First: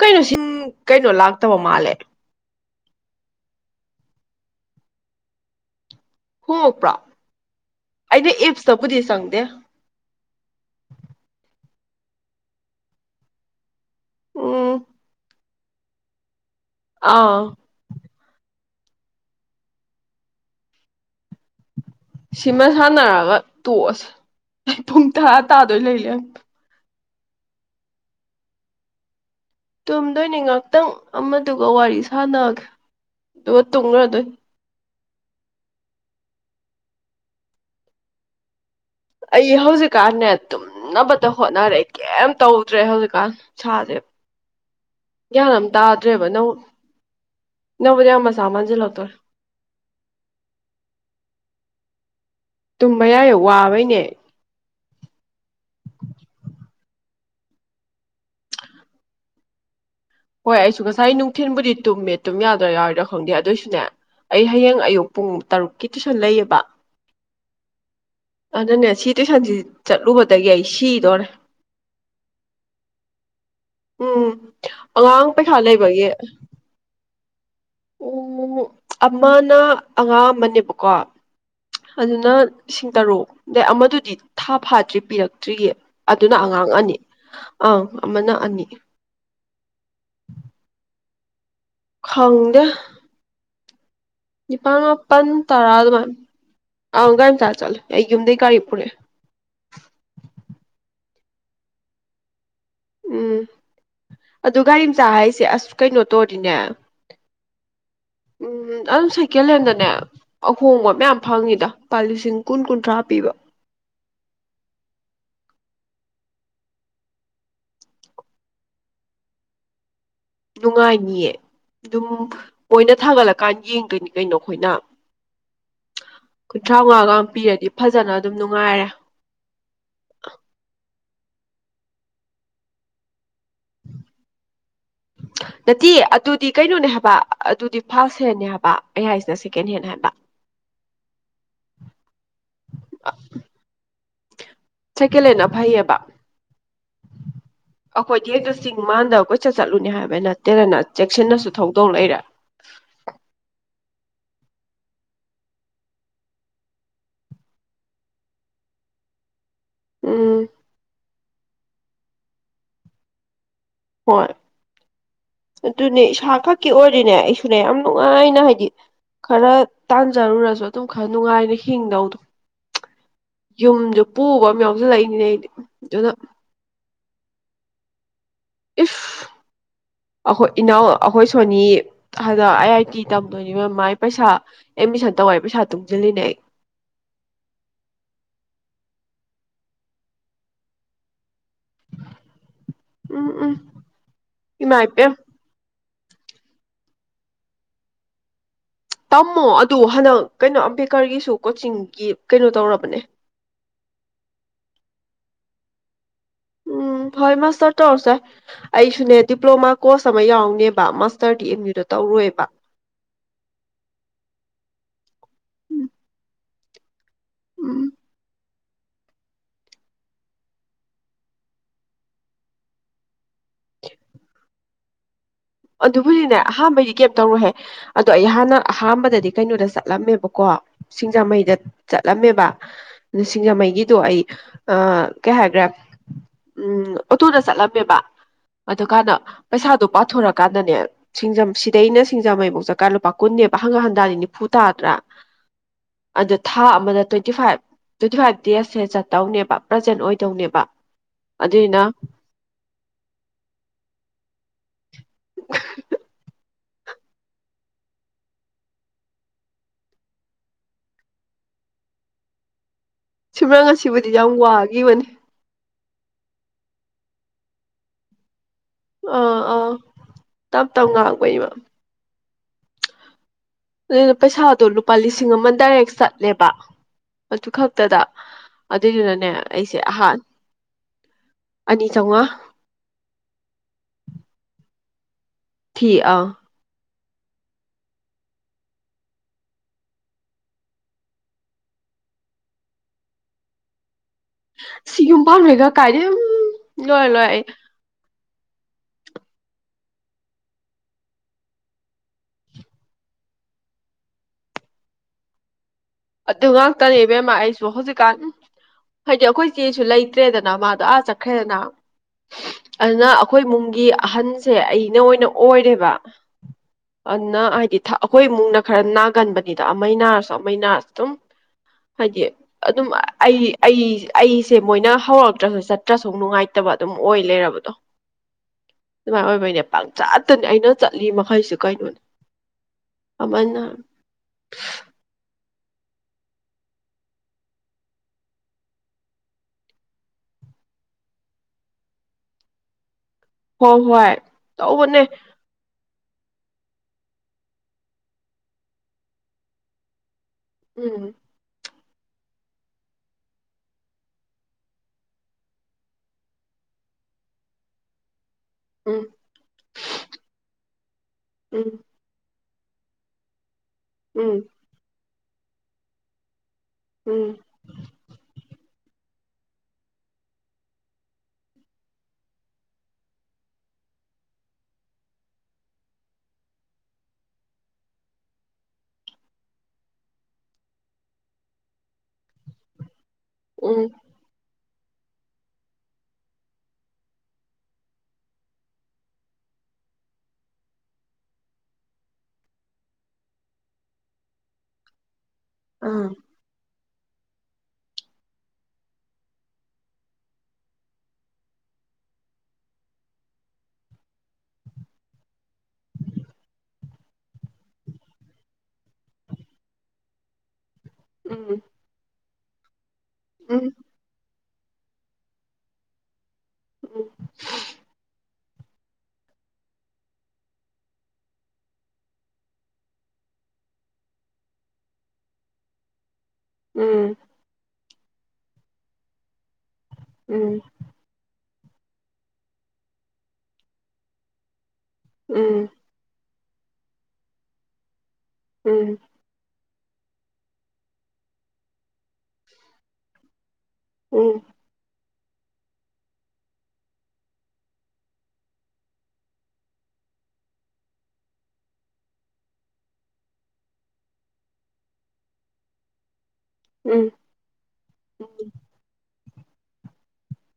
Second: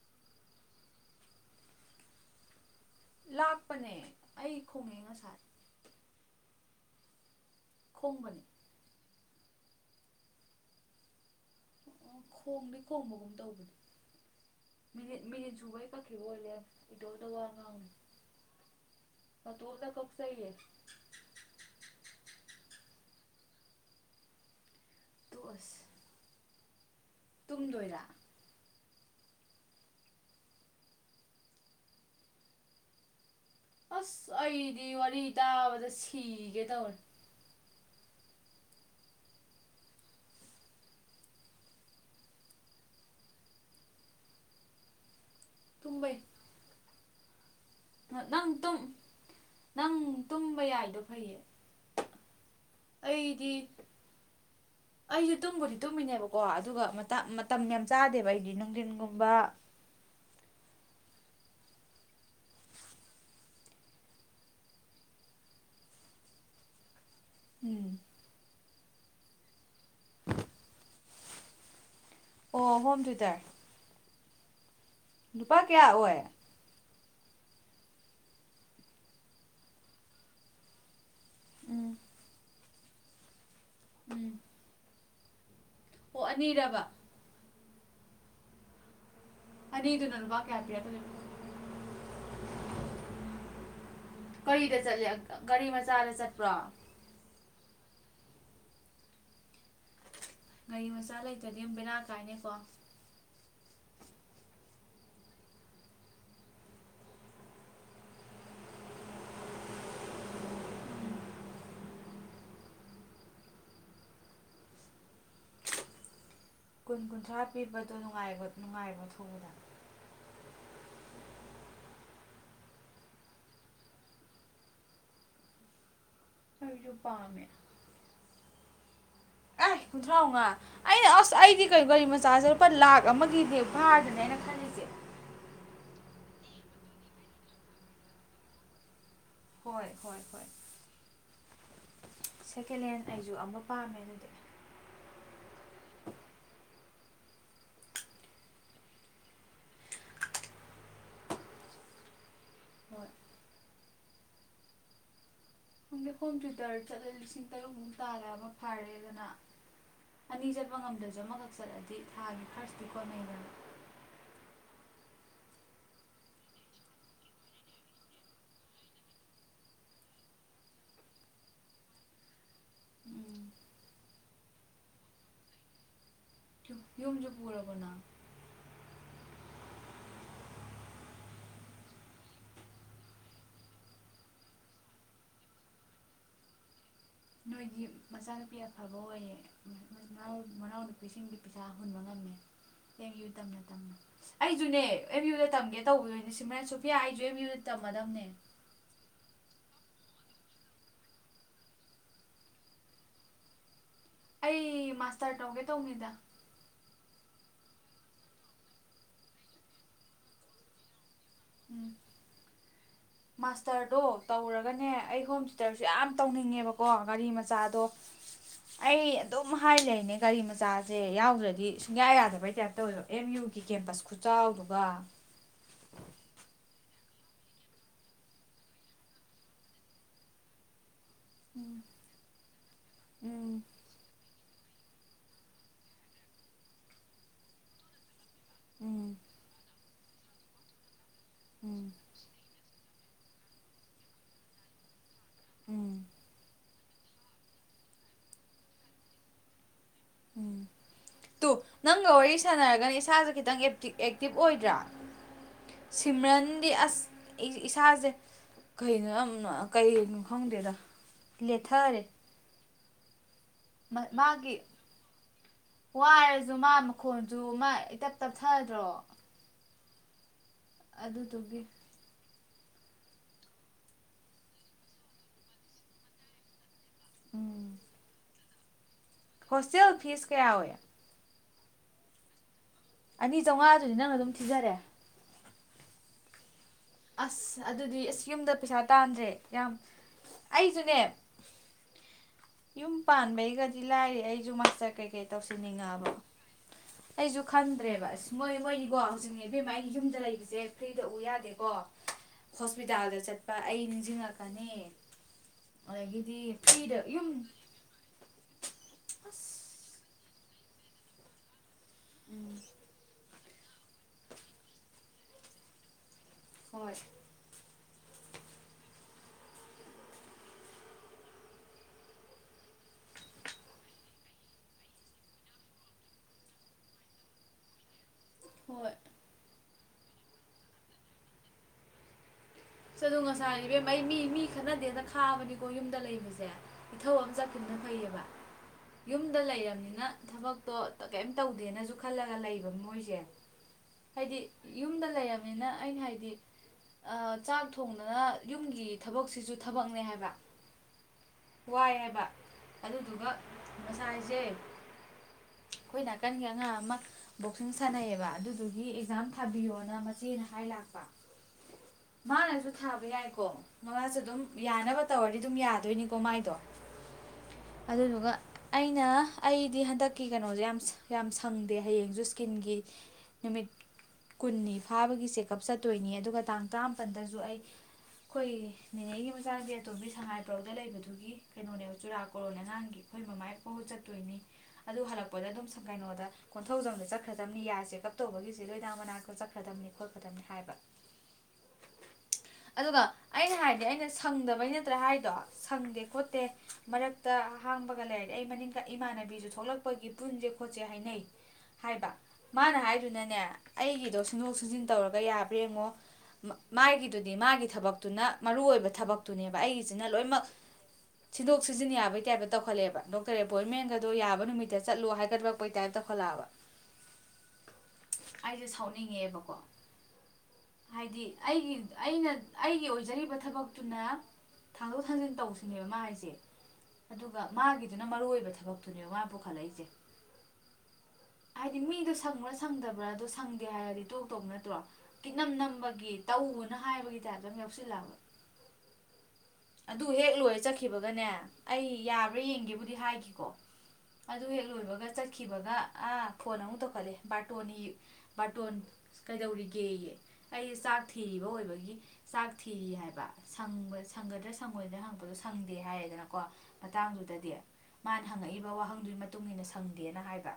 ꯀꯩꯅꯣꯁꯤꯡ ꯀꯩꯅꯣ ꯂꯥꯛꯇꯕ ꯃꯥꯜꯂꯦ ꯂꯥꯛꯄꯅꯦ ꯑꯩ ꯈꯣꯡꯉꯦ ꯉꯁꯥꯏ ꯑꯣ ꯑꯣꯞ꯭ꯔꯥ ꯑꯩꯅ ꯈꯣꯡꯕꯅꯦ ꯑꯦꯞꯁꯇꯕꯨꯗꯤ ꯆꯪꯗꯦ ꯑꯣ ꯈꯣꯡꯗꯤ ꯈꯣꯡꯕꯒꯨꯝ ꯇꯧꯕꯅꯦ ꯎꯝ ꯃꯤ ꯃꯤꯠ ꯁꯨꯕꯩ ꯀꯛꯈꯤꯕ ꯑꯣꯏ ꯂꯩꯔꯝ ꯏꯗꯣꯗ ꯑꯥ ꯋꯥꯉ, ꯑ ꯝꯇꯣꯝꯗ ꯀꯞ ꯆꯍꯤꯌꯦ ꯁꯤꯃ ꯁꯥꯟꯅꯔꯒ ꯇꯣꯛꯑꯁꯦ ꯄꯨꯡ ꯇꯔꯥ ꯇꯣꯛꯑꯁꯤ ꯇꯥꯗꯣꯏ ꯂꯩ ꯂꯩꯔꯝ ꯇꯨꯝꯗꯣꯏꯔꯥ ꯇꯨꯝꯗꯣꯏꯅꯤ ꯉꯥꯛꯇꯪ ꯑꯃꯗꯨꯒ ꯋꯥꯔꯤ ꯁꯥꯟꯅꯒꯦ ꯑꯗꯨꯒꯥ ꯇꯨꯡꯈ꯭ꯔ ꯗꯣꯏꯅꯦ ꯗꯤ ꯋꯥꯔꯤ ꯇꯥꯕꯗ ꯁꯤꯒꯦ ꯇꯧꯔꯦ ꯑꯩ ꯍꯧꯖꯤꯛꯀꯥꯟꯅꯦ ꯇꯨꯝꯅꯕꯇ ꯍꯣꯠꯅꯔꯦ ꯀꯩꯝ ꯇꯧꯗ꯭ꯔꯦ ꯍꯧꯖꯤꯛꯀꯥꯟ ꯁꯥꯁꯦ ꯒꯌ꯭ꯥꯟ ꯑꯃ ꯇꯨꯝꯕꯩ ꯇꯥꯗ꯭ꯔꯦꯕ ꯅꯪ ꯅꯕꯨꯗꯃ ꯅꯪ ꯃꯆꯥ ꯃꯥꯟꯁꯤ ꯇꯨꯝ ꯂꯥꯛꯇꯣꯔꯦ ꯅꯪ ꯇꯨꯝꯕ ꯌꯥꯏꯗꯣ ꯐꯩꯌꯦ ꯇꯨꯝꯕ ꯌꯥꯏꯌꯦ ꯑꯩꯗꯤ ꯋꯥꯕꯩꯅꯦ ꯑꯩꯁꯨ ꯇꯨꯝꯕꯨꯗꯤ ꯇꯨꯝꯃꯤꯅꯦꯕꯀꯣ ꯑꯗꯨꯒ ꯃꯇꯝ ꯌꯥꯝ ꯆꯥꯗꯦꯕ ꯑꯩꯗꯤ ꯅꯨꯡꯊꯤꯟꯒꯨꯝꯕ ꯍꯣꯏ ꯑꯩꯁꯨ ꯉꯁꯥꯏ ꯅꯨꯡꯊꯤꯟꯕꯨꯗꯤ ꯇꯨꯝꯃꯦ ꯇꯨꯝ ꯌꯥꯗ꯭ꯔꯥ ꯌꯥꯎꯔꯣꯏꯗ꯭ꯔꯥ ꯈꯪꯗꯦ ꯑꯗꯨꯑꯣꯏꯁꯨꯅꯦ ꯑꯩ ꯍꯌꯦꯡ ꯑꯌꯨꯛ ꯄꯨꯡ ꯇꯔꯨꯛꯀꯤ ꯇꯨꯁꯟ ꯂꯩꯌꯦꯕ ꯎꯝ ꯑꯗꯨꯅꯥ ꯁꯤ ꯇꯨꯏꯁꯥꯟꯁꯤ ꯆꯠꯂꯨꯕꯗꯒꯤ ꯑꯩ ꯁꯤꯗꯣꯔꯦ ꯑꯣ ꯍꯣꯝ ꯇꯨꯏꯇꯣꯔ ꯎꯝ ꯑꯉꯥꯡ ꯄꯩꯈꯥ ꯀꯌꯥ ꯂꯩꯕꯒꯤ ꯑꯣꯏ ꯎ ꯑꯃꯅ ꯑꯉꯥꯡ ꯑꯃꯅꯦꯕꯀꯣ ꯎꯝ ꯑꯗꯨꯅ ꯂꯤꯁꯤꯡ ꯇꯔꯨꯛ ꯗ ꯑꯃꯗꯨꯗꯤ ꯎꯝ ꯊꯥ ꯐꯥꯗ꯭ꯔꯤ ꯄꯤꯔꯛ ꯇꯔꯤꯌꯦ ꯑꯣ ꯑꯗꯨꯅ ꯑꯉꯥꯡ ꯑꯅꯤꯔꯕ ꯑꯅꯤ ꯑꯪ ꯑꯃꯅ ꯑꯅꯤ ꯑꯅꯤꯗꯨꯅ ꯂꯨꯄꯥ ꯀꯌꯥ ꯄꯤꯔꯛ ꯀꯗꯣꯏꯅꯣ ꯈꯪꯗꯦ ꯅꯤꯄꯥꯜ ꯒꯥꯔꯤꯗ ꯆꯠꯂꯦ ꯃꯥꯄꯜ ꯒꯥꯔꯤ ꯇꯔꯥ ꯃꯆꯥꯗ ꯑꯗꯨꯃꯥꯏꯅ ꯆꯠꯄ꯭ꯔꯣ ꯑꯪ ꯒꯥꯔꯤ ꯃꯆꯥ ꯆꯠꯂꯦ ꯑꯩ ꯌꯨꯝꯗꯒꯤ ꯒꯥꯔꯤ ꯄꯨꯔꯛꯑꯦ ꯉꯒꯥꯔꯤ ꯃꯆꯥ ꯂꯩꯇ꯭ꯔꯗꯤ ꯌꯥꯝ ꯕꯦꯔꯥ ꯀꯥꯏꯅꯦꯀꯣ ꯎꯝ ꯑꯗꯨ ꯒꯥꯔꯤ ꯃꯆꯥ ꯍꯥꯏꯁꯦ ꯑꯁ ꯀꯩꯅꯣ ꯇꯧꯔꯗꯤꯅꯦ ꯎꯝ ꯑꯗꯨꯝ ꯁꯦꯀꯦꯟ ꯍꯦꯟꯗꯅꯦ ꯑꯍꯣꯡꯕ ꯃꯌꯥꯝ ꯐꯪꯉꯤꯗ ꯂꯨꯄꯥ ꯂꯤꯁꯤꯡ ꯀꯨꯟ ꯀꯨꯟꯊ꯭ꯔꯥ ꯄꯤꯕ ꯀꯨꯟ ꯀꯨꯟꯊ꯭ꯔꯥ ꯄꯤꯕꯗꯣ ꯅꯨꯡꯉꯥꯏꯕ ꯊꯧꯕꯗ ꯅꯨꯡꯉꯥꯏꯅꯤꯌꯦ ꯑꯗꯨꯝ ꯑꯣꯏꯅ ꯊꯥꯒꯠꯂꯛꯀꯥꯟ ꯌꯦꯡꯒꯅꯤ ꯀꯩꯅꯣ ꯑꯩꯈꯣꯏꯅ ꯀꯨꯟꯊ꯭ꯔꯥ ꯑꯩꯁꯨ ꯃꯉꯥꯒ ꯄꯥꯝꯃꯦ ꯄꯤꯔꯗꯤ ꯐꯖꯅ ꯑꯗꯨꯝ ꯅꯨꯡꯉꯥꯏꯔꯦ ꯑꯥꯏ ꯀꯨꯟꯊ꯭ꯔꯥ ꯃꯉꯥ ꯑꯩꯅ ꯑꯁ ꯑꯩꯗꯤ ꯀꯔꯤ ꯒꯥꯔꯤ ꯃꯆꯥꯁꯦ ꯂꯨꯄꯥ ꯂꯥꯛ ꯑꯃꯒꯤ ꯅ ꯐꯥꯔꯗꯅꯦ ꯑꯩꯅ ꯈꯜꯂꯤꯁꯦ ꯗꯤ ꯀꯩꯅꯣꯅꯦ ꯍꯥꯏꯕ ꯑꯗꯨꯗꯤ ꯐꯥꯔꯁ ꯍꯦꯟꯅꯦ ꯍꯥꯏꯕ ꯑꯩꯌꯥꯁꯤꯗ ꯁꯦꯀꯦꯟ ꯍꯦꯟ ꯍꯣꯏ ꯍꯥꯏꯕ ꯍꯣꯏ ꯍꯣꯏ ꯁꯦꯀꯦꯟ ꯍꯦꯟ ꯑꯩꯁꯨ ꯑꯃ ꯄꯥꯝꯃꯦ ꯑꯗꯨꯗꯤ ꯑꯩꯈꯣꯏꯗꯦꯛꯇ ꯆꯤꯡ ꯃꯥꯟꯗꯕ ꯀꯣꯏꯆꯠ ꯆꯠꯂꯨꯅꯤ ꯍꯥꯏꯕ ꯅꯠꯇꯦꯂꯅ ꯆꯦꯛꯁꯤꯟꯅꯁꯨ ꯊꯧꯗꯣꯛ ꯂꯩꯔꯦ ꯍꯣꯏ ꯪꯗ ꯀꯣꯝꯄ꯭ꯌꯨꯇꯔ ꯆꯠꯂꯦ ꯂꯤꯁꯤꯡ ꯇꯔꯨꯛꯃꯨ ꯇꯥꯔ ꯑꯃ ꯐꯥꯔꯦꯗꯅ ꯑꯅꯤ ꯎꯝ ꯆꯦꯜ ꯃ ꯉꯝꯗꯖ ꯃꯒ ꯆꯠꯂꯗꯤ ꯊꯥꯒꯤ ꯐꯥꯔꯁꯇꯤꯀꯣꯅꯩꯗꯅ ꯍꯣꯏ ꯑꯗꯨꯅꯦ ꯏꯁꯥ ꯈꯛꯀꯤ ꯑꯣꯏꯔꯤꯅꯦ ꯑꯩꯁꯨꯅꯦ ꯌꯥꯝ ꯅꯨꯡꯉꯥꯏꯅ ꯍꯥꯏꯗꯤ ꯈꯔ ꯇꯥꯟꯖꯔꯨꯔꯁꯨ ꯑꯗꯨꯝ ꯈꯔ ꯅꯨꯡꯉꯥꯏꯅ ꯍꯤꯡꯗꯧꯗꯣ ꯎꯝ ꯌꯨꯝꯗ ꯄꯨꯕ ꯌꯥꯎꯁꯨ ꯂꯩꯅꯤꯅꯦ ꯑꯩꯗꯤ ꯑꯗꯨꯗꯣ ꯌꯨꯝꯁꯨ ꯄꯨꯔꯕꯅ ꯏꯐ ꯑꯩꯈꯣꯏ ꯏꯅꯥꯎ ꯑꯩꯈꯣꯏ ꯁꯣꯅꯤ ꯍꯟꯗꯛ ꯑꯥꯏ ꯑꯥꯏ ꯇꯤ ꯇꯝꯗꯣꯏꯅꯤꯃꯥꯏ ꯄꯩꯁꯥ ꯑꯦꯠꯃꯤꯁꯟ ꯇꯧꯦ ꯄꯩꯁꯥ ꯇꯨꯡꯁꯤꯜꯂꯤꯅꯦ ꯑꯩ ꯅꯣꯏꯒꯤ ꯃꯆꯥꯅꯨꯄꯤ ꯑꯐꯕ ꯑꯣꯏꯌꯦꯎ ꯃꯅꯥꯎꯅꯨꯄꯤꯁꯤꯡꯗꯨ ꯄꯩꯁꯥ ꯍꯨꯟꯕ ꯉꯝꯃꯦ ꯑꯦꯝ ꯌꯨ ꯎꯝ ꯎꯝ ꯇꯝꯅ ꯇꯝꯅ ꯏꯃꯥ ꯑꯩꯁꯨꯅꯦ ꯏꯄꯦꯝ ꯑꯦꯝ ꯌꯨꯗ ꯇꯝꯒꯦ ꯇꯧꯤꯗꯣꯏꯅꯦ ꯁꯤꯃꯦꯟ ꯁꯨꯐꯌꯥ ꯍꯥꯏꯗ꯭ ꯑꯦꯝ ꯌꯨꯅꯤꯠ ꯇꯝꯃꯗꯕꯅꯦ ꯇꯝꯃꯣ ꯑꯗꯨ ꯍꯟꯗꯛ ꯀꯩꯅꯣ ꯑꯝꯕꯦꯗꯀꯔꯒꯤꯁꯨ ꯀꯣꯆꯤꯡꯒꯤ ꯀꯩꯅꯣ ꯇꯧꯔꯕꯅꯦ ꯑꯩ ꯃꯥꯁꯇꯔ ꯇꯧꯒꯦ ꯇꯧꯉꯗ ꯎꯝ ꯍꯣꯏ ꯃꯥꯁꯇꯔ ꯇꯧꯔꯁꯦ ꯑꯩꯁꯨꯅꯦ ꯗꯤꯄ꯭ꯂꯣꯃꯥ ꯀꯣꯔꯁ ꯑꯃ ꯌꯥꯎꯅꯦꯕꯁ ꯇꯔꯗꯤ ꯑꯦꯝ ꯌꯨꯗ ꯎꯝ ꯇꯧꯔꯣꯏꯕ ꯃꯥꯁꯇꯔꯗꯣ ꯇꯧꯔꯒꯅꯦ ꯑꯩ ꯍꯣꯝꯁꯇꯤꯇꯔꯁ ꯎꯝ ꯌꯥꯝ ꯇꯧ ꯈꯪꯅꯤꯡꯉꯦꯕꯀꯣ ꯒꯥꯔꯤ ꯃꯆꯥꯗꯣ ꯎꯝ ꯑꯩ ꯑꯗꯨꯝ ꯍꯥꯏ ꯂꯩꯅꯦ ꯒꯥꯔꯤ ꯃꯆꯥꯁꯦ ꯌꯥꯎꯗ꯭ꯔꯗꯤ ꯁꯨꯡꯌꯥ ꯌꯥꯗꯕꯩ ꯇꯥꯏꯞꯇ ꯑꯣꯏꯋꯗꯣ ꯑꯦꯝ ꯌꯨꯒꯤ ꯀꯦꯝꯄꯁ ꯈꯨꯆꯥꯎꯗꯨꯒ ꯑꯗꯨꯕꯨꯗꯤꯅꯦ ꯑꯍꯥꯟꯕꯩꯗꯤ ꯀꯩ ꯇꯧꯔꯨꯍꯦ ꯑꯗꯣ ꯑꯩ ꯍꯥꯟꯅ ꯑꯍꯥꯟꯕꯗꯗꯤ ꯀꯩꯅꯣꯗ ꯆꯠꯂꯝꯃꯦꯕꯀꯣ ꯁꯤꯡꯖꯃꯩꯗ ꯎꯝ ꯆꯠꯂꯝꯃꯦꯕ ꯑꯗꯨ ꯎꯝ ꯁꯤꯡꯖꯃꯩꯒꯤꯗꯣ ꯑꯩ ꯑ ꯀꯩ ꯍꯥꯏꯈ꯭ꯔꯦ ꯎꯝ ꯑꯣꯇꯣꯗ ꯆꯠꯂꯝꯃꯦꯕ ꯑꯗꯨꯀꯥꯟꯅ ꯎꯝ ꯄꯩꯁꯥꯗꯨꯣ ꯄꯊꯣꯔꯛ ꯀꯥꯟꯗꯅꯦ ꯁꯤꯡꯖꯝ ꯎꯝ ꯁꯤꯗꯩꯅ ꯁꯤꯡꯖꯥꯃꯩꯐꯧ ꯆꯠ ꯀꯥꯟ ꯂꯨꯄꯥ ꯀꯨꯟꯅꯦꯕ ꯍꯪꯒꯠ ꯍꯟꯗꯥꯗꯤ ꯅꯤꯐꯨ ꯇꯥꯗ꯭ꯔꯥ ꯎꯝ ꯑꯗ ꯊꯥ ꯑꯃꯗ ꯇ꯭ꯋꯦꯟꯇꯤ ꯐꯥꯏꯚ ꯇ꯭ꯋꯦꯟꯇꯤ ꯐꯥꯏꯚ ꯗꯦꯖꯁꯦ ꯆꯠꯇꯧꯅꯦꯕ ꯄ꯭ꯔꯖꯦꯟ ꯎꯝ ꯑꯣꯏꯗꯧꯅꯦꯕ ꯑꯗꯨꯏꯗꯨꯅ ꯢꯁꯥꯁꯦ ꯈꯤꯇꯪ ꯑꯦꯞꯇꯤꯞ ꯑꯦꯛꯇꯤꯞ ꯑꯣꯏꯗ꯭ꯔꯥ ꯁꯤꯝꯔꯟ ꯗꯤ ꯑꯁ ꯏꯁꯥꯁꯦ ꯀꯩꯅꯣ ꯌꯥꯝ ꯀꯩꯅꯣ ꯈꯪꯗꯦꯗ ꯂꯦꯊꯔꯦ ꯁꯤꯝꯔꯟ ꯉꯁꯤꯕꯨꯗꯤ ꯌꯥꯝ ꯋꯥꯒꯤꯕꯅꯤ ꯋꯥꯏꯔꯁꯨ ꯃꯥ ꯃꯈꯣꯟꯁꯨ ꯃꯥ ꯏꯇꯞ ꯇꯞ ꯊꯗ꯭ꯔꯣ ꯑꯥ ꯑꯥ ꯇꯞ ꯇꯞ ꯉꯥꯡꯕꯩ ꯃꯥ ꯑꯩꯅ ꯄꯩꯁꯥꯗꯣ ꯂꯨꯄꯥ ꯂꯤꯁꯤꯡ ꯑꯃ ꯗꯥꯏꯔꯦꯛ ꯆꯠꯂꯦꯕ ꯑꯗꯨ ꯎꯝ ꯈꯛꯇꯗ ꯑꯗꯨꯢꯗꯨꯅꯅꯦ ꯑꯩꯁꯦ ꯍꯣꯁꯇꯦꯜ ꯑꯍꯥꯟ ꯐꯤꯁ ꯀꯌꯥ ꯑꯣꯏ ꯑꯅꯤ ꯆꯧꯉꯥ ꯑꯅꯤ ꯆꯥꯧꯉꯥꯗꯨꯗꯤ ꯅꯪꯅ ꯑꯗꯨꯝ ꯊꯤꯖꯔꯦ ꯊꯤ ꯑꯥ ꯑꯁ ꯑꯗꯨꯗꯤ ꯑꯁ ꯌꯨꯝꯗ ꯄꯩꯁꯥ ꯇꯥꯟꯗ꯭ꯔꯦ ꯌꯥꯝ ꯑꯩꯁꯨꯅꯦ ꯌꯨꯝ ꯄꯥꯟꯕꯩꯒꯗꯤ ꯂꯥꯏꯔꯤ ꯑꯩꯁꯨ ꯃꯥꯁꯇꯔ ꯁꯤ ꯌꯨꯝ ꯀꯩꯀꯩ ꯄꯥꯟꯕꯩꯒ ꯇꯧꯁꯤꯟꯅꯤꯡꯉꯛ ꯀꯥꯏꯗꯩ ꯑꯕ ꯎꯝ ꯂꯣꯏꯔꯦ ꯂꯣꯏꯔꯦ ꯑꯩꯁꯨ ꯑꯩ ꯈꯟꯗ꯭ꯔꯦꯕ ꯑꯁ ꯃꯣꯏ ꯃꯣꯏꯗꯤꯀꯣ ꯍꯧꯖꯤꯛꯅꯦ ꯢꯕꯦꯝꯃꯥ ꯑꯩꯒꯤ ꯌꯨꯝꯗ ꯂꯩꯕꯁꯦ ꯐ꯭ꯔꯤꯗ ꯎ ꯌꯥꯗꯦꯀꯣ ꯍꯣꯁꯄꯤꯇꯥꯜꯗ ꯆꯠꯄ ꯑꯩ ꯅꯤꯡꯁꯤꯡꯉꯛꯀꯅꯤ ꯑꯗꯒꯤꯗꯤ ꯑꯗꯨ ꯉꯥꯛꯇꯅꯤ ꯐ꯭ꯔꯤꯗ ꯌꯨꯝ ꯢꯕꯦꯝꯃ ꯑꯩꯁꯨ ꯍꯧꯖꯤꯛꯀꯥꯟ ꯍꯥꯏꯗꯤ ꯑꯩꯈꯣꯏ ꯑꯁ ꯆꯦꯁꯨ ꯂꯩꯇꯦ ꯗꯦꯗꯅ ꯃꯥꯗꯣ ꯑꯗꯥ ꯆꯠꯈ꯭ꯔꯦꯗꯅ ꯎꯝ ꯑꯗꯨꯅ ꯑ ꯈꯣꯏ ꯏꯃꯨꯡꯒꯤ ꯑꯍꯟꯁꯦ ꯑꯩꯅ ꯑꯣꯏꯅ ꯑꯣꯏꯔꯦꯕ ꯍꯣꯏ ꯑꯅꯥ ꯍꯥꯏꯗꯤ ꯑꯩꯈꯣꯏ ꯏꯃꯨꯡꯅ ꯈꯔ ꯅꯥꯒꯟꯕꯅꯤꯗ ꯑꯃꯩ ꯅꯥꯔꯁꯨ ꯑꯃꯩ ꯅꯥꯔꯁꯨ ꯑꯗꯨꯝ ꯍꯥꯏꯗꯤ ꯑꯗꯨꯝ ꯑꯩ ꯑꯩ ꯑꯩꯁꯦ ꯃꯣꯏꯅ ꯍꯧꯔꯛꯇ꯭ꯔꯁꯨ ꯆꯠꯇ꯭ꯔꯁꯨ ꯅꯨꯡꯉꯥꯏꯇꯕ ꯑꯗꯨꯝ ꯑꯣꯏ ꯂꯩꯔꯕꯗꯣ ꯍꯣꯏ ꯑꯗꯨꯃꯥꯢ ꯑꯣꯏꯕꯩꯅꯦ ꯄꯪꯆꯠꯇꯅꯦ ꯑꯩꯅ ꯆꯠꯂꯤ ꯃꯈꯩꯁꯦ ꯀꯩꯅꯣꯅꯦ ꯑꯁ ꯑꯗꯨ ꯉꯁꯥꯏ ꯑꯃꯅ ꯏꯕꯦꯝ ꯑꯩ ꯃꯤ ꯃꯤ ꯈꯠꯅꯗꯦꯅ ꯈꯥꯕꯅꯤ ꯀꯣ ꯌꯨꯝꯗ ꯂꯩꯕꯁꯦ ꯏꯊꯧ ꯑꯃ ꯆꯠꯈꯤꯕꯅ ꯐꯩꯌꯦꯕ ꯌꯨꯝꯗ ꯂꯩꯔꯕꯅꯤꯅ ꯊꯕꯛꯇꯣ ꯀꯩꯝ ꯇꯧꯗꯦꯅꯁꯨ ꯈꯜꯂꯒ ꯂꯩꯕ ꯃꯣꯏꯁꯦ ꯍꯣ ꯍꯣꯏ ꯍꯥꯏꯗꯤ ꯇꯧꯕꯅꯦ ꯌꯨꯝꯗ ꯂꯩꯔꯕꯅꯤꯅ ꯑꯩꯅ ꯍꯥꯏꯗꯤ ꯆꯥꯛ ꯊꯣꯡꯗꯅ ꯌꯨꯝꯒꯤ ꯊꯕꯛꯁꯤꯁꯨ ꯊꯕꯛꯅꯦ ꯍꯥꯏꯕ ꯎꯝ ꯋꯥꯏ ꯍꯥꯏꯕ ꯑꯗꯨꯗꯨꯒ ꯃꯁꯥꯏꯁꯦ ꯑꯩꯈꯣꯏ ꯅꯥꯀꯟꯒꯤ ꯑꯉꯥꯡ ꯑꯃ ꯕꯣꯛꯁꯤꯡ ꯁꯥꯟꯅꯩꯑꯕ ꯑꯗꯨꯗꯨꯒꯤ ꯎꯝ ꯑꯦꯛꯖꯥꯝ ꯊꯥꯕꯤꯌꯣꯅ ꯃꯆꯦꯅ ꯍꯥꯏ ꯂꯥꯛꯄ ꯎꯝ ꯃꯥꯅꯁꯨ ꯊꯥꯕ ꯌꯥꯏꯀꯣ ꯃꯁꯨ ꯑꯗꯨꯝ ꯎꯝ ꯌꯥꯅꯕ ꯇꯧꯔꯗꯤ ꯑꯗꯨꯝ ꯌꯥꯗꯣꯏꯅꯤꯀꯣ ꯃꯥꯏꯗꯣ ꯎꯝ ꯑꯗꯨꯗꯨꯒ ꯑꯩꯅ ꯑꯩꯗꯤ ꯍꯟꯗꯛꯀꯤ ꯀꯩꯅꯣꯁꯦ ꯌꯥꯝ ꯆꯤꯟ ꯌꯥꯝ ꯁꯪꯗꯦ ꯍꯌꯦꯡꯁꯨ ꯁ꯭ꯀꯤꯟꯒꯤ ꯅꯨꯃꯤꯠ ꯀꯨꯟꯅꯤ ꯐꯥꯕꯒꯤ ꯆꯦꯛꯑꯞ ꯆꯠꯇꯣꯏꯅꯤ ꯑꯗꯨꯒ ꯇꯥꯡ ꯇꯔꯝꯄꯟꯗꯁꯨ ꯑꯩ ꯈꯣꯏ ꯅꯦꯒꯤ ꯃꯆꯥꯥꯅꯨꯄꯤ ꯑꯇꯣꯝꯕꯤ ꯁꯉꯥꯏꯄ꯭ꯔꯧꯗ ꯂꯩꯕꯗꯨꯒꯤ ꯀꯩꯅꯣꯅꯦꯕ ꯆꯨꯔꯥꯀꯣꯔꯣꯟꯅꯦ ꯑꯉꯥꯡꯒꯤ ꯑꯩꯈꯣꯏ ꯀꯥꯃꯥꯏ ꯃꯍꯨꯠꯍ ꯎꯝ ꯆꯠꯇꯣꯏꯅꯣ ꯑꯗꯨ ꯍꯜꯂꯛꯄꯗ ꯑꯗꯨꯝ ꯀꯩꯅꯣꯗ ꯀꯣꯟꯊꯧꯖꯝꯗ ꯆꯠꯈ꯭ꯔꯗꯝꯕꯅꯤ ꯌꯥ ꯆꯦꯛꯀꯞ ꯇꯧꯕꯒꯤꯁꯦ ꯆꯦꯂꯣꯏꯅꯥꯡ ꯃꯅꯥꯛꯇ ꯆꯠꯈ꯭ꯔꯗꯝꯕꯅꯤ ꯈꯣꯠꯀꯗꯝꯕꯅꯤ ꯍꯥꯏꯕ ꯑꯗꯨꯒ ꯑꯩꯅ ꯍꯥꯏꯗꯤ ꯑꯩꯅ ꯁꯪꯗꯕꯩ ꯅꯠꯇ꯭ꯔꯥ ꯍꯥꯏꯗꯣ ꯁꯪꯗꯦ ꯑꯥ ꯈꯣꯠꯇꯦ ꯃꯔꯛꯇ ꯑꯍꯥꯡꯕꯒ ꯂꯩꯔꯗꯤ ꯑꯩ ꯃꯅꯤꯡꯒ ꯏꯃꯥꯟꯅꯕꯤꯁꯨ ꯊꯣꯛꯂꯛꯄꯒꯤ ꯄꯨꯟꯁꯦ ꯈꯣꯠꯁꯦ ꯍꯥꯏꯅꯩ ꯍꯥꯏꯕ ꯃꯥꯅ ꯍꯥꯏꯗꯨꯅꯅꯦ ꯑꯩꯒꯤꯗꯣ ꯁꯨꯡꯗꯣꯛ ꯁꯟꯖꯤꯟ ꯇꯧꯔꯒ ꯌꯥꯕ꯭ꯔ ꯌꯦꯡꯉꯣ ꯃꯥꯒꯤꯗꯨꯗꯤ ꯃꯥꯒꯤ ꯊꯕꯛꯇꯨꯅ ꯃꯔꯨ ꯑꯣꯏꯕ ꯊꯕꯛꯇꯨꯅꯦꯕ ꯑꯩꯒꯤꯁꯤꯅ ꯂꯣꯏꯃꯛ ꯁꯤꯗꯣꯛ ꯎꯝ ꯁꯤꯖꯤꯟ ꯌꯥꯕꯩ ꯇꯥꯏꯞꯇ ꯇꯧꯈꯜꯂꯦꯕ ꯗꯣꯛꯇꯔ ꯎꯝ ꯎꯝ ꯑꯦꯄꯣꯏꯟꯃꯦꯟ ꯑꯗꯣ ꯌꯥꯕ ꯅꯨꯃꯤꯠ ꯁꯤꯗ ꯆꯠꯂꯣ ꯍꯥꯏꯒꯠꯂꯛꯄꯩ ꯇꯥꯏꯝ ꯇꯧꯈꯠꯂꯛꯑꯕ ꯎꯝ ꯑꯩꯁꯦ ꯁꯥꯎꯅꯤꯡꯉꯦꯕꯀꯣ ꯍꯥꯏꯗꯤ ꯑꯩꯒꯤ ꯑꯩꯅ ꯑꯩꯒꯤ ꯑꯣꯏꯖꯔꯤꯕ ꯊꯕꯛꯇꯨꯅ ꯊꯥꯡꯗꯣꯛ ꯊꯥꯡꯖꯤꯟ ꯇꯧꯁꯤꯅꯦꯕ ꯃꯥ ꯍꯥꯏꯁꯦ ꯑꯗꯨꯒ ꯃꯥꯒꯤ ꯑꯗꯨꯅ ꯃꯔꯨꯑꯣ ꯑꯣꯏꯕ ꯊꯕꯛꯇꯨꯅꯦ ꯃꯥ ꯄꯨꯈꯥ ꯂꯩꯁꯦ ꯎꯝ ꯎꯝ ꯍꯥꯏꯗꯤ ꯃꯤꯗꯣ ꯁꯪꯕ꯭ꯔꯥ ꯁꯪꯗꯕ꯭ꯔꯥ ꯑꯗꯨꯗꯣ ꯁꯪꯗꯦ ꯍꯥꯏꯔꯗꯤ ꯇꯣꯛ ꯇꯧ ꯅꯠꯇ꯭ꯔꯣ ꯎꯝ ꯇꯤꯛꯅꯝ ꯅꯝꯕꯒꯤ ꯇꯧꯑꯣꯅꯥ ꯍꯥꯏꯕꯒꯤ ꯇꯥꯏꯞ ꯑꯝ ꯌꯥꯎꯁꯤꯜꯂꯛꯑꯕ ꯎꯝ ꯑꯗꯨ ꯍꯦꯛ ꯂꯣꯏꯔ ꯆꯠꯈꯤꯕꯒꯅꯦ ꯑꯩ ꯌꯥꯕ꯭ꯔꯥ ꯌꯦꯡꯒꯦꯕꯨꯗꯤ ꯍꯥꯏꯈꯤꯀꯣ ꯑꯗꯨ ꯍꯦꯛ ꯂꯣꯏꯕꯒ ꯆꯠ ꯆꯛꯈꯤꯕꯒ ꯑꯥ ꯐꯣꯟ ꯑꯃꯨꯛ ꯇꯧꯈꯠꯂꯦ ꯕꯥꯔꯇꯣꯟ ꯕꯥꯔꯇꯣꯟ ꯀꯩꯗꯧꯔꯤꯒꯦ ꯑꯩ ꯆꯥꯛ ꯊꯤꯕ ꯑꯣꯏꯕꯒꯤ ꯆꯥꯛ ꯊꯤꯔꯤ ꯍꯥꯏꯕ ꯁꯪꯕ ꯁꯪꯒꯗ꯭ꯔꯥ ꯁꯪꯉꯣꯏꯗ꯭ꯔꯥ ꯍꯪꯉꯛꯄꯗꯣ ꯁꯪꯗꯦ ꯍꯥꯏꯔꯦꯗꯅ ꯀꯣ ꯎꯝ ꯎꯝ ꯃꯇꯥꯡꯗꯨꯗꯗꯤ ꯃꯥꯅ ꯍꯪꯉꯛꯏꯕ ꯋꯥꯍꯪꯗꯨꯏꯃꯇꯨꯡ ꯃꯇꯨꯡ ꯏꯟꯅ ꯁꯪꯗꯦꯅ ꯍꯥꯏꯕ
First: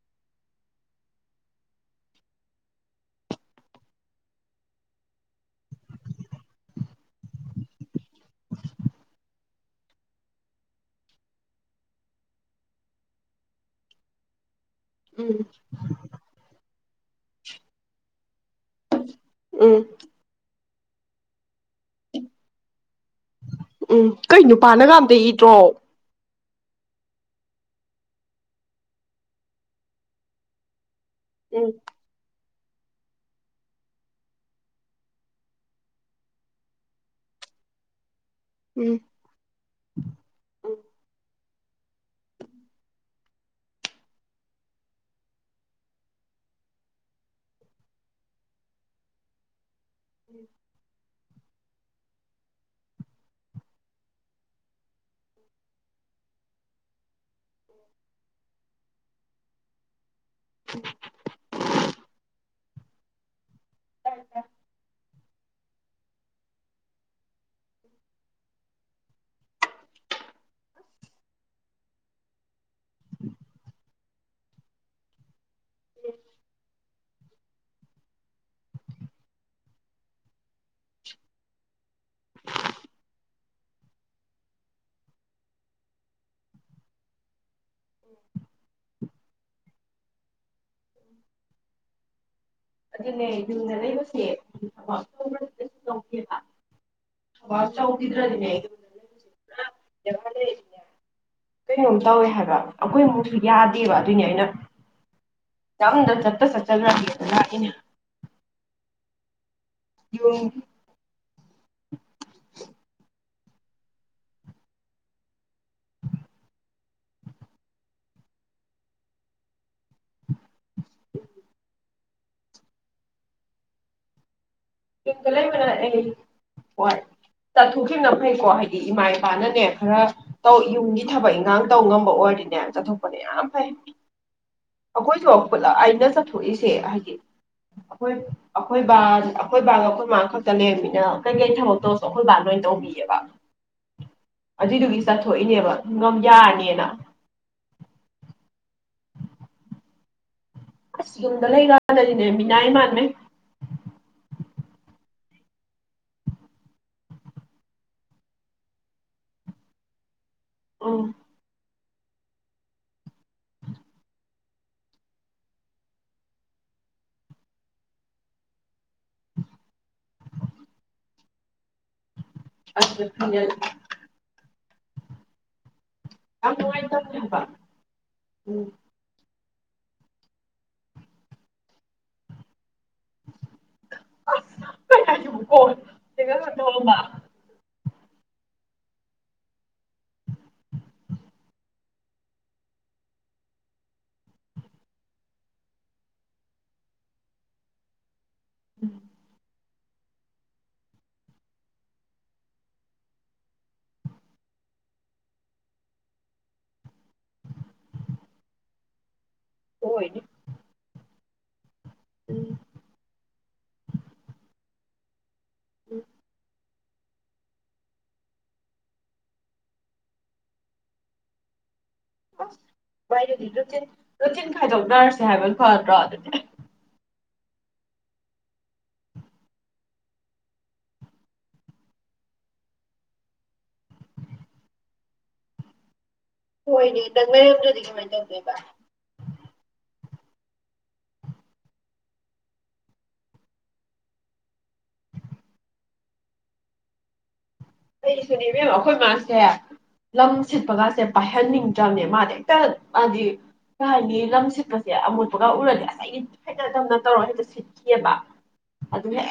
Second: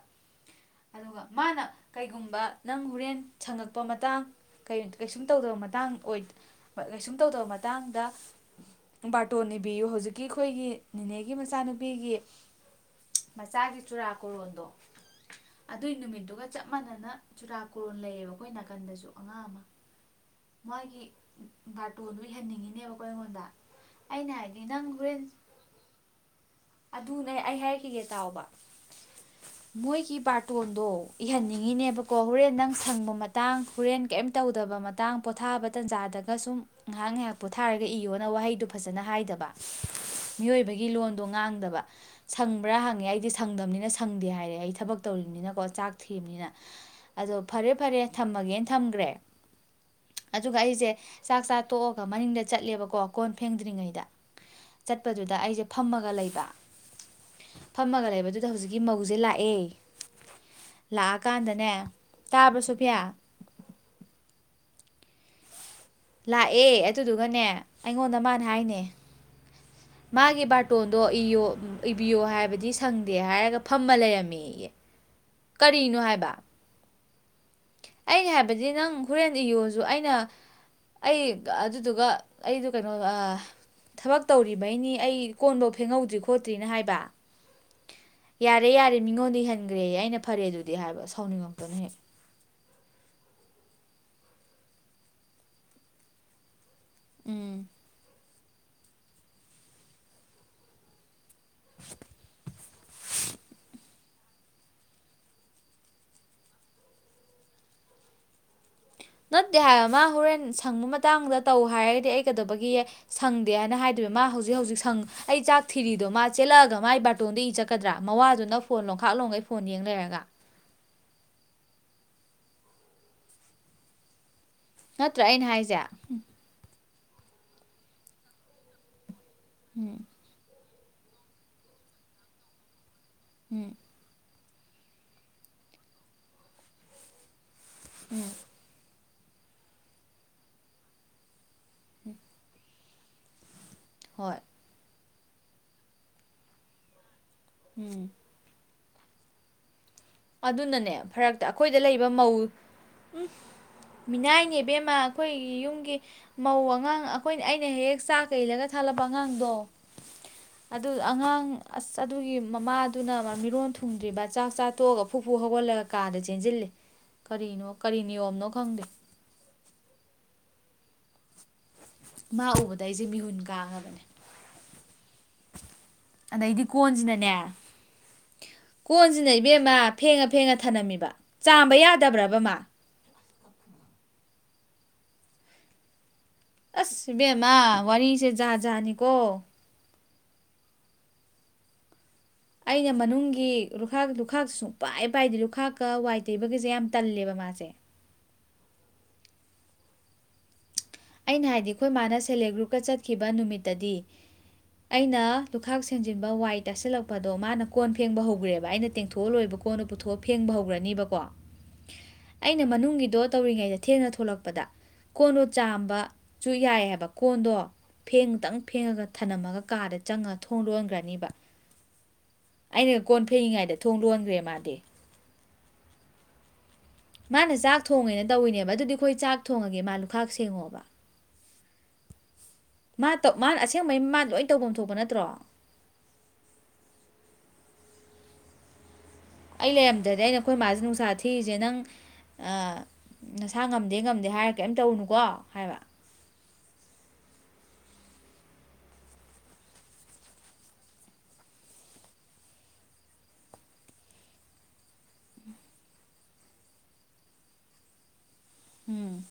ꯑꯗꯨꯒ ꯃꯥꯅ ꯀꯩꯒꯨꯝꯕ ꯅꯪ ꯍꯣꯔꯦꯟ ꯁꯪꯉꯛꯄ ꯃꯇꯥꯡ ꯀꯩꯁꯨꯝ ꯁꯨꯝ ꯇꯧꯗꯕ ꯃꯇꯥꯡ ꯑꯣꯏ ꯀꯩꯁꯨꯝ ꯇꯧꯗꯕ ꯃꯇꯥꯡꯗ ꯕꯥꯔꯇꯣꯟ ꯏꯅꯤꯕꯤꯌꯨ ꯍꯧꯖꯤꯛꯀꯤ ꯑꯩꯈꯣꯏꯒꯤ ꯅꯦꯅꯦꯒꯤ ꯃꯆꯥꯅꯨꯄꯤꯒꯤ ꯃꯆꯥꯒꯤ ꯆꯨꯔꯥꯀꯣꯔꯣꯟꯗꯣ ꯑꯗꯨꯏ ꯅꯨꯃꯤꯠꯇꯨꯒ ꯆꯠ ꯆꯞ ꯃꯥꯟꯅꯅ ꯆꯨꯔꯥꯀꯣꯔꯣꯟ ꯂꯩꯌꯦꯕ ꯑꯩꯈꯣꯏ ꯅꯥꯀꯟꯗꯁꯨ ꯑꯉꯥꯡ ꯑꯃ ꯎꯝ ꯃꯥꯒꯤ ꯕꯥꯥꯔꯇꯣꯗꯨꯍꯟꯅꯤꯡꯉꯤꯅꯦꯕꯈꯣ ꯑꯩꯉꯣꯟꯗ ꯎꯝ ꯑꯩꯅ ꯀꯩ ꯍꯥꯏꯗꯤ ꯅꯪ ꯅꯨꯄꯥꯅꯒ ꯑꯝꯇ ꯦꯟ ꯏꯗ꯭ꯔꯣ ꯑꯗꯨꯅꯦ ꯑꯩ ꯍꯥꯏꯔꯛꯈꯤꯒꯦ ꯇꯥꯎꯕ ꯃꯣꯏꯒꯤ ꯕꯥꯔꯇꯣꯟꯗꯣ ꯎꯝ ꯏꯍꯟꯅꯤꯡꯉꯤꯅꯦꯕꯀꯣ ꯍꯣꯔꯦꯟ ꯅꯪ ꯁꯪꯕ ꯃꯇꯥꯡ ꯍꯣꯔꯦꯟ ꯀꯩꯝ ꯇꯧꯗꯕ ꯇꯥꯡ ꯄꯣꯊꯥꯕ ꯇꯟꯖꯥꯗꯒ ꯁꯨꯝ ꯉꯥꯏꯍꯥꯛ ꯉꯥꯏꯍꯥꯛ ꯄꯣꯊꯥꯔꯒ ꯏꯌꯣ ꯋꯥꯍꯩꯗꯨ ꯎꯝ ꯐꯖ ꯍꯥꯏꯗꯕ ꯃꯤꯑꯣꯏꯕꯒꯤ ꯂꯣꯟꯗꯣ ꯉꯥꯡ ꯗꯕ ꯁꯪꯕ꯭ꯔꯥ ꯍꯪꯉꯦ ꯑꯩꯗꯤ ꯁꯪꯗꯝꯕꯅꯤꯅ ꯁꯪꯗꯦ ꯍꯥꯏꯔꯦ ꯑꯩ ꯊꯕꯛ ꯇꯧꯔꯤꯕꯅꯤꯅꯀꯣ ꯆꯥꯛ ꯊꯤꯕꯅꯤꯅ ꯑꯗꯣ ꯐꯔꯦ ꯐꯔꯦ ꯊꯝꯃꯒꯦꯅ ꯊꯝꯈ꯭ꯔꯦ ꯑꯗꯨꯒ ꯑꯩꯖꯦ ꯆꯥꯛ ꯆꯥ ꯇꯣꯛꯑꯒ ꯃꯅꯤꯡꯗ ꯆꯠꯂꯦꯕꯀꯣ ꯀꯣꯟ ꯐꯦꯡꯗ꯭ꯔꯤꯉꯩꯗ ꯆꯠꯄꯗꯨꯗ ꯑꯩꯁꯦ ꯐꯝꯃꯒ ꯂꯩꯕ ꯐꯝꯃꯒ ꯂꯩꯕꯗꯨꯗ ꯍꯧꯖꯤꯛꯀꯤ ꯃꯧꯖꯦ ꯂꯥꯛꯑꯦ ꯂꯥꯛꯑꯀꯥꯟꯗꯅꯦ ꯇꯥꯕ꯭ꯔꯣ ꯁꯣꯐꯤꯌꯥ ꯇꯥꯏ ꯇꯥꯏ ꯂꯥꯛꯑꯦ ꯑꯗꯨꯗꯨꯒꯅꯦ ꯑꯩꯉꯣꯟꯗ ꯃꯥꯅ ꯍꯥꯏꯅꯦ ꯃꯥꯒꯤ ꯕꯥꯔꯇꯣꯟꯗꯣ ꯏꯌꯣ ꯏꯕꯤꯌꯣ ꯍꯥꯏꯕꯗꯤ ꯁꯪꯗꯦ ꯍꯥꯏꯔꯒ ꯐꯝꯃ ꯂꯩꯔꯝꯃꯤ ꯀꯔꯤꯅꯣ ꯍꯥꯏꯕ ꯑꯩꯩꯅ ꯍꯥꯏꯕꯗꯤ ꯅꯪ ꯍꯣꯔꯦꯟ ꯏꯌꯣꯁꯨ ꯑꯩꯅ ꯑꯩ ꯑꯗꯨꯗꯨꯒ ꯑꯩꯗꯨ ꯀꯩꯅꯣ ꯊꯕꯛ ꯇꯧꯔꯤꯕꯩꯅꯤ ꯑꯩ ꯀꯣꯟꯐꯧ ꯐꯦꯡꯍꯧꯗ꯭ꯔꯤ ꯈꯣꯠꯇ꯭ꯔꯤꯅ ꯍꯥꯏꯕ ꯌꯥꯔꯦ ꯌꯥꯔꯦ ꯃꯤꯉꯣꯟꯗ ꯏꯍꯟꯈ꯭ꯔꯦꯌꯦ ꯑꯩꯅ ꯐꯔꯦ ꯑꯗꯨꯗꯤ ꯍꯥꯏꯕ ꯁꯥꯎꯅꯤꯡꯉꯛꯇꯅ ꯍꯦꯛ ꯑꯗꯨꯅꯦ ꯌꯨꯝꯗ ꯂꯩꯕꯁꯦ ꯊꯕꯛꯗꯁꯨ ꯇꯧꯗꯦꯕ ꯕꯥ ꯎꯝ ꯆꯧꯗꯤ [unintelligible] ꯀꯩꯅꯣꯝ ꯇꯧꯋꯦ ꯍꯥꯏꯕ ꯑꯩꯈꯣꯏꯃꯨꯛꯁꯨ ꯌꯥꯗꯦꯕ ꯅꯤ ꯑꯩꯅ ꯌꯥꯝꯗ ꯆꯠꯇ ꯁ ꯆꯗ꯭ꯔ ꯂꯥꯛꯅꯦ ꯅꯠꯇ ꯆꯠꯇꯦ ꯍꯥꯏꯕ ꯑꯃ ꯍꯣꯔꯦꯟ ꯁꯪꯕ ꯃꯇꯥꯡꯗ ꯇꯧ ꯍꯥꯏꯔꯒꯗꯤ ꯑꯩ ꯀꯩꯗꯧꯕꯒꯤ ꯁꯪꯗꯦ ꯍꯥꯏꯅ ꯍꯥꯏꯗꯣꯏꯋ ꯃꯥ ꯍꯧꯖꯤꯛ ꯍꯧꯖꯤꯛ ꯁꯪ ꯑꯩ ꯆꯥꯛ ꯊꯤꯔꯤꯗꯣ ꯃꯥ ꯆꯦꯜꯂꯛꯑꯒ ꯃꯥꯥꯏ ꯕꯥꯔꯇꯣꯟꯗ ꯏ ꯆꯠꯀꯗ꯭ꯔꯥ ꯃꯋꯥꯗꯨꯅ ꯐꯣꯟ ꯂꯣꯡꯈꯥꯛ ꯂꯣꯡꯒꯩ ꯐꯣꯟ ꯌꯦꯡ ꯂꯩꯔꯒ ꯅꯠꯇ꯭ꯔꯥ ꯏꯒ ꯑꯩꯅ ꯍꯥꯏꯁꯦ ꯂꯩ ꯍꯣꯏ ꯆꯠꯊꯣꯛꯈꯤꯕꯅ ꯐꯩꯀꯣ ꯍꯥꯏꯗꯤ ꯏꯃꯥ ꯄꯥꯅꯅꯦ ꯈꯔ ꯇꯧ ꯌꯨꯝꯒꯤ ꯊꯕꯛ ꯏꯟꯈꯥꯡ ꯇꯧ ꯉꯝꯕ ꯑꯣꯏꯔꯗꯤꯅꯦ ꯌꯥꯝ ꯆꯠꯊꯣꯛ ꯌꯥꯝ ꯐꯩ ꯎꯝ ꯑꯩꯈꯣꯏꯁꯨ ꯑ ꯄꯨꯂꯞ ꯑꯩꯅ ꯆꯠꯊꯣꯛꯏꯁꯦ ꯍꯥꯏꯗꯤ ꯑꯩꯈꯣꯏ ꯑꯩꯈꯣꯏ ꯕꯥ ꯑꯩꯈꯣꯏ ꯕꯥꯒ ꯑꯩꯈꯣꯏ ꯃꯥ ꯈꯛꯇ ꯂꯩꯔꯝꯃꯤꯅ ꯀꯩꯀꯩ ꯊꯕꯛ ꯇꯧꯔꯁꯨ ꯑꯩꯈꯣꯏ ꯕꯥ ꯂꯣꯏ ꯇꯧꯕꯤꯑꯦꯕ ꯍꯣꯏ ꯑꯗꯨꯏꯗꯨꯒꯤ ꯆꯠꯊꯣꯛꯏꯅꯦꯕ ꯌꯥꯔꯅꯤꯅ ꯎꯝ ꯑꯗꯨꯅꯅꯦ ꯑꯁ ꯐꯔꯛꯇ ꯌꯨꯝꯗ ꯑꯩꯈꯣꯏꯗ ꯂꯩꯕ ꯂꯩꯀꯥꯟꯗꯗꯤꯅꯦ ꯃꯧ ꯃꯤꯅꯥꯏ ꯃꯥꯟꯕꯩ ꯎꯝ ꯃꯤꯅꯥꯏꯅꯦꯕꯦꯝ ꯑꯩꯈꯣꯏꯒꯤ ꯌꯨꯝꯒꯤ ꯃꯧ ꯑꯉꯥꯡ ꯑꯩꯈꯣꯏ ꯑꯩꯅ ꯍꯦꯛ ꯍꯦꯛ ꯆꯥꯛꯀ ꯏꯟꯂꯒ ꯊꯥꯜꯂꯛꯄ ꯑꯉꯥꯡꯗꯣ ꯑꯗꯨ ꯎꯝ ꯑꯉꯥꯡ ꯑꯁ ꯑꯗꯨꯒꯤ ꯃꯃꯥꯗꯨꯅ ꯃꯤꯔꯣꯟ ꯊꯨꯡꯗ꯭ꯔꯤꯕ ꯆꯥꯛ ꯆꯥ ꯇꯣꯛꯑꯒ ꯐꯨꯛ ꯐꯨꯛ ꯍꯧꯒꯠꯂꯒ ꯀꯥꯗ ꯆꯦꯟꯁꯤꯜꯂꯤ ꯀꯔꯤꯅꯣ ꯀꯔꯤ ꯅꯤꯌꯣꯝꯅꯣ ꯈꯪꯗꯦ ꯃꯥ ꯎꯕꯗ ꯑꯩꯁꯦ ꯑꯗꯨꯗꯅꯦ ꯃꯤꯍꯨꯟ ꯀꯥꯡꯉꯕꯅꯦ ꯌꯥꯝ ꯑꯗꯩꯗꯤ ꯅꯨꯡꯉꯥꯏꯇꯕꯅꯦ ꯀꯣꯟꯁꯤꯅꯅꯦ ꯍꯥꯏꯕ ꯎꯝ ꯀꯣꯟꯁꯤꯅ ꯕꯦꯝꯃ ꯐꯦꯡꯉ ꯐꯦꯡꯉ ꯊꯅꯝꯃꯤꯕ ꯆꯥꯝꯕ ꯌꯥꯗꯕ꯭ꯔꯕ ꯃꯥ [inaudible] ꯀꯣ ꯑꯁ ꯏꯕꯦꯝꯃ ꯋꯥꯔꯤꯁꯦ ꯖꯥꯠ ꯖꯥꯠ ꯅꯦꯀꯣ ꯑꯩꯅ ꯃꯅꯨꯡꯒꯤ ꯂꯨꯈꯥꯛ ꯂꯨꯈꯥꯛ ꯁꯨꯡꯄꯥꯏ ꯄꯥꯏꯗꯦ ꯂꯨꯈꯥꯛꯀ ꯋꯥꯏ ꯇꯩꯕꯒꯤꯁꯦ ꯌꯥꯝ ꯇꯜꯂꯦꯕ ꯃꯥꯁꯦ ꯎꯝ ꯑꯩꯅ ꯍꯥꯏꯗꯤ ꯑꯩꯈꯣꯏ ꯃꯥꯅ ꯁꯦꯜ ꯍꯦꯜ꯭ꯄ ꯒ꯭ꯔꯨꯞꯀ ꯆꯠꯈꯤꯕ ꯅꯨꯃꯤꯠꯇꯗꯤ ꯑꯩꯅ ꯂꯨꯈꯥꯛ ꯁꯦꯡꯖꯤꯟꯕ ꯋꯥꯏ ꯇꯁꯤꯜꯂꯛꯄꯗꯣ ꯃꯥꯅ ꯀꯣꯟ ꯐꯦꯡꯕ ꯍꯧꯈ꯭ꯔꯦꯕ ꯑꯩꯅ ꯇꯦꯡꯊꯣ -ꯄ ꯂꯣꯏꯕ ꯀꯣꯟꯗꯣ ꯄꯨꯊꯣꯛꯑ ꯍꯣꯏꯅꯦ ꯐꯦꯡꯕ ꯍꯧꯈ꯭ꯔꯅꯤꯕꯀꯣ ꯎꯝ ꯑꯩꯅ ꯃꯅꯨꯡꯒꯤꯗꯣ ꯇꯧꯔꯤꯉꯩꯗ ꯊꯦꯡꯅ ꯊꯣꯛꯂꯛꯄꯗ ꯀꯣꯟꯗꯣ ꯆꯥ ꯕꯁꯨ ꯌꯥꯏ ꯀꯣꯟꯗꯣ ꯐꯦꯡꯗꯪ ꯐꯦꯡꯉꯒ ꯊꯝꯂꯝꯃꯒ ꯀꯥꯗ ꯆꯪꯉ ꯊꯣꯡ ꯂꯣꯟꯈ꯭ꯔꯅꯤꯕ ꯑꯁ ꯑꯩꯅ ꯀꯣꯟ ꯃꯥꯏꯗꯨꯗꯤ ꯐꯦꯡꯉꯤꯉꯩꯗ ꯔꯨꯇꯤꯟ ꯊꯣꯡ ꯂꯣꯟꯈ꯭ꯔꯦ ꯔꯨꯇꯤꯟ ꯃꯥꯗꯤ ꯈꯥꯏꯗꯣꯛꯅꯔꯁꯦ ꯍꯥꯏꯕ ꯐꯗ꯭ꯔꯣ ꯑꯗꯨꯗꯤ ꯃꯥꯅ ꯆꯥꯛ ꯊꯣꯡꯉꯦꯅ ꯇꯧꯋꯤꯅꯦꯕ ꯑꯗꯨꯗꯤ ꯑꯩꯈꯣꯏ ꯆꯥꯛ ꯊꯣꯡꯉꯒꯦ ꯃꯥ ꯂꯨꯈꯥꯛ ꯁꯦꯡꯉꯣꯕ ꯃꯥ ꯇꯧ ꯃꯥꯅ ꯑꯁꯦꯡꯕꯩ ꯃꯥ ꯂꯣꯏ ꯇꯧꯐꯝ ꯊꯣꯛꯄ ꯅꯠꯇ꯭ꯔꯣ ꯍꯣꯏꯅꯦ ꯅꯪ ꯂꯩꯔꯝꯗ꯭ꯔꯗꯤ ꯀꯃꯥꯏꯅ ꯇꯧꯗꯣꯏꯕ ꯑꯩ ꯂꯩꯔꯝꯗ꯭ꯔꯗꯤ ꯑꯩꯅ ꯑꯩꯈꯣꯏ ꯃꯥꯁꯦ ꯅꯨꯡꯁꯥ ꯊꯤꯔꯤꯁꯦ ꯅꯪ ꯅꯁꯥ ꯉꯝꯗꯦ ꯉꯝꯗꯦ ꯍꯥꯏꯔ ꯀꯔꯤꯝ ꯇꯧꯔꯨꯅꯨꯀꯣ ꯍꯥꯏꯕ ꯑꯩꯁꯨꯅꯦ ꯏꯕꯦꯝꯃ ꯑꯩꯈꯣꯏ ꯃꯥꯁꯦ ꯂꯝ ꯁꯤꯠꯄꯒꯁꯦ ꯄꯥꯏꯍꯟꯅꯤꯡꯗ꯭ꯔꯕꯅꯦ ꯃꯥꯗꯤ ꯍꯦꯛꯇ ꯃꯥꯗꯤ ꯀꯩ ꯍꯥꯏꯅꯤ ꯂꯝ ꯁꯤꯠꯄꯁꯦ ꯑꯃꯣꯠꯄꯒ ꯎꯔꯗꯤ ꯑꯁ [inaudible] ꯇꯧꯔ ꯍꯦꯛꯇ ꯁꯤꯠꯈꯤꯌꯦꯕ ꯎꯝ